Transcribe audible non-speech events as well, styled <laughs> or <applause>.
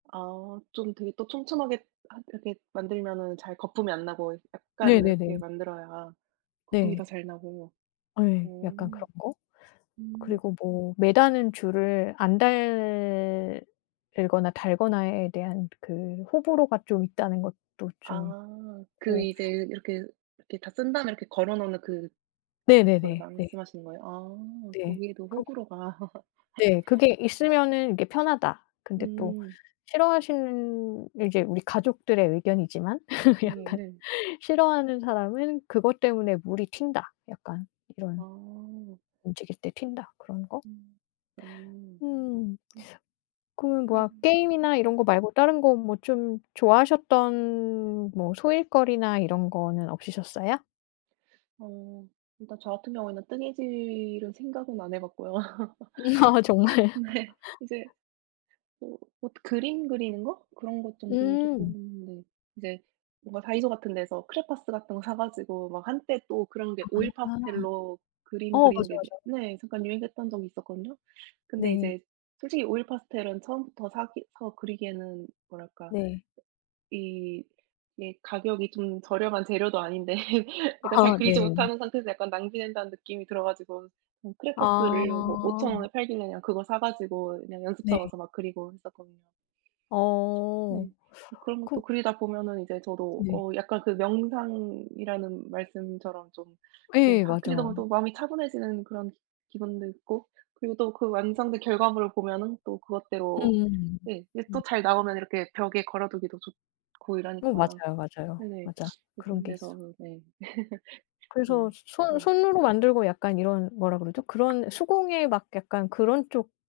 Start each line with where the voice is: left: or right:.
right: 아. 좀 되게 또 촘촘하게 하 이렇게 만들면은 잘 거품이 안 나고 약간 이렇게
left: 네네네.
right: 만들어야 거품이 더
left: 네.
right: 잘 나고.
left: 예.
right: 오.
left: 약간 그런 거?
right: 음.
left: 그리고 뭐 매다는 줄을 안 달거나 달거나에 대한 그 호불호가 좀 있다는 것도 좀
right: 아. 그
left: 있고.
right: 이제 이렇게 이렇게 다 쓴 다음에 이렇게 걸어 놓는 그 그걸
left: 네네네. 네.
right: 말씀하시는 거예요? 아.
left: 네.
right: 거기에도
left: 그리고
right: 호불호가. <laughs>
left: 네. 그게 있으면은 이게 편하다. 근데 또
right: 음.
left: 싫어하시는 이제 우리 가족들의 의견이지만 <laughs>
right: 음.
left: 약간
right: 네.
left: 싫어하는 사람은 그것 때문에 물이 튄다. 약간 이런
right: 아.
left: 움직일 때 튄다 그런 거?
right: 음. 어.
left: 음.
right: 음.
left: 그러면
right: 그럼.
left: 뭐야 게임이나 이런
right: 음.
left: 거 말고 다른 거 뭐 좀 좋아하셨던 뭐 소일거리나 이런 거는 없으셨어요?
right: 어. 일단 저 같은 경우에는 뜨개질은 생각은 안 해 봤고요.
left: <laughs> 아
right: <laughs>
left: 정말.
right: 네.
left: <laughs>
right: 이제 뭐 뭐 그림 그리는 거? 그런 것 정도는 쪼끔
left: 음.
right: 네. 이제 뭔가 다이소 같은 데서 크레파스 같은 거 사 가지고 막 한때 또 그런 게
left: 아.
right: 오일 파스텔로 그림
left: 어.
right: 그리는
left: 맞아,
right: 게 이제
left: 맞아.
right: 네. 잠깐 유행했던 적이 있었거든요. 근데
left: 네.
right: 이제 솔직히 오일 파스텔은 처음부터 사기 서 그리기에는 뭐랄까
left: 네.
right: 이게 가격이 좀 저렴한 재료도 아닌데 제가 잘
left: 아. 네.
right: 그리지 못하는 상태에서 약간 낭비된다는 느낌이 들어 가지고 음 크레파스를 뭐
left: 아.
right: 5,000 원에 팔길래 그냥 그거 사 가지고 그냥 연습
left: 네.
right: 삼아서 막 그리고 했었거든요.
left: 어.
right: 네. 그런 것도
left: 그
right: 그리다 보면은 이제 저도
left: 네.
right: 어 약간 그 명상이라는 말씀처럼 좀 네.
left: 예.
right: 하 그리다 보면
left: 맞아요.
right: 또 마음이 차분해지는 그런 기 기분도 있고 그리고 또 그 완성된 결과물을 보면은 또 그것대로
left: 음음음.
right: 네 이게 또
left: 음.
right: 잘 나오면 이렇게 벽에 걸어두기도 좋고
left: 어.
right: 이러니까.
left: 맞아요, 맞아요.
right: 네네.
left: 맞아.
right: 뭐
left: 그런
right: 그런
left: 게
right: 데서
left: 있어.
right: 으. 네. <laughs>
left: 그래서
right: 좀.
left: 손
right: 네.
left: 손으로 만들고 약간 이런 뭐라 그러죠? 그런 수공예 막 약간 그런 쪽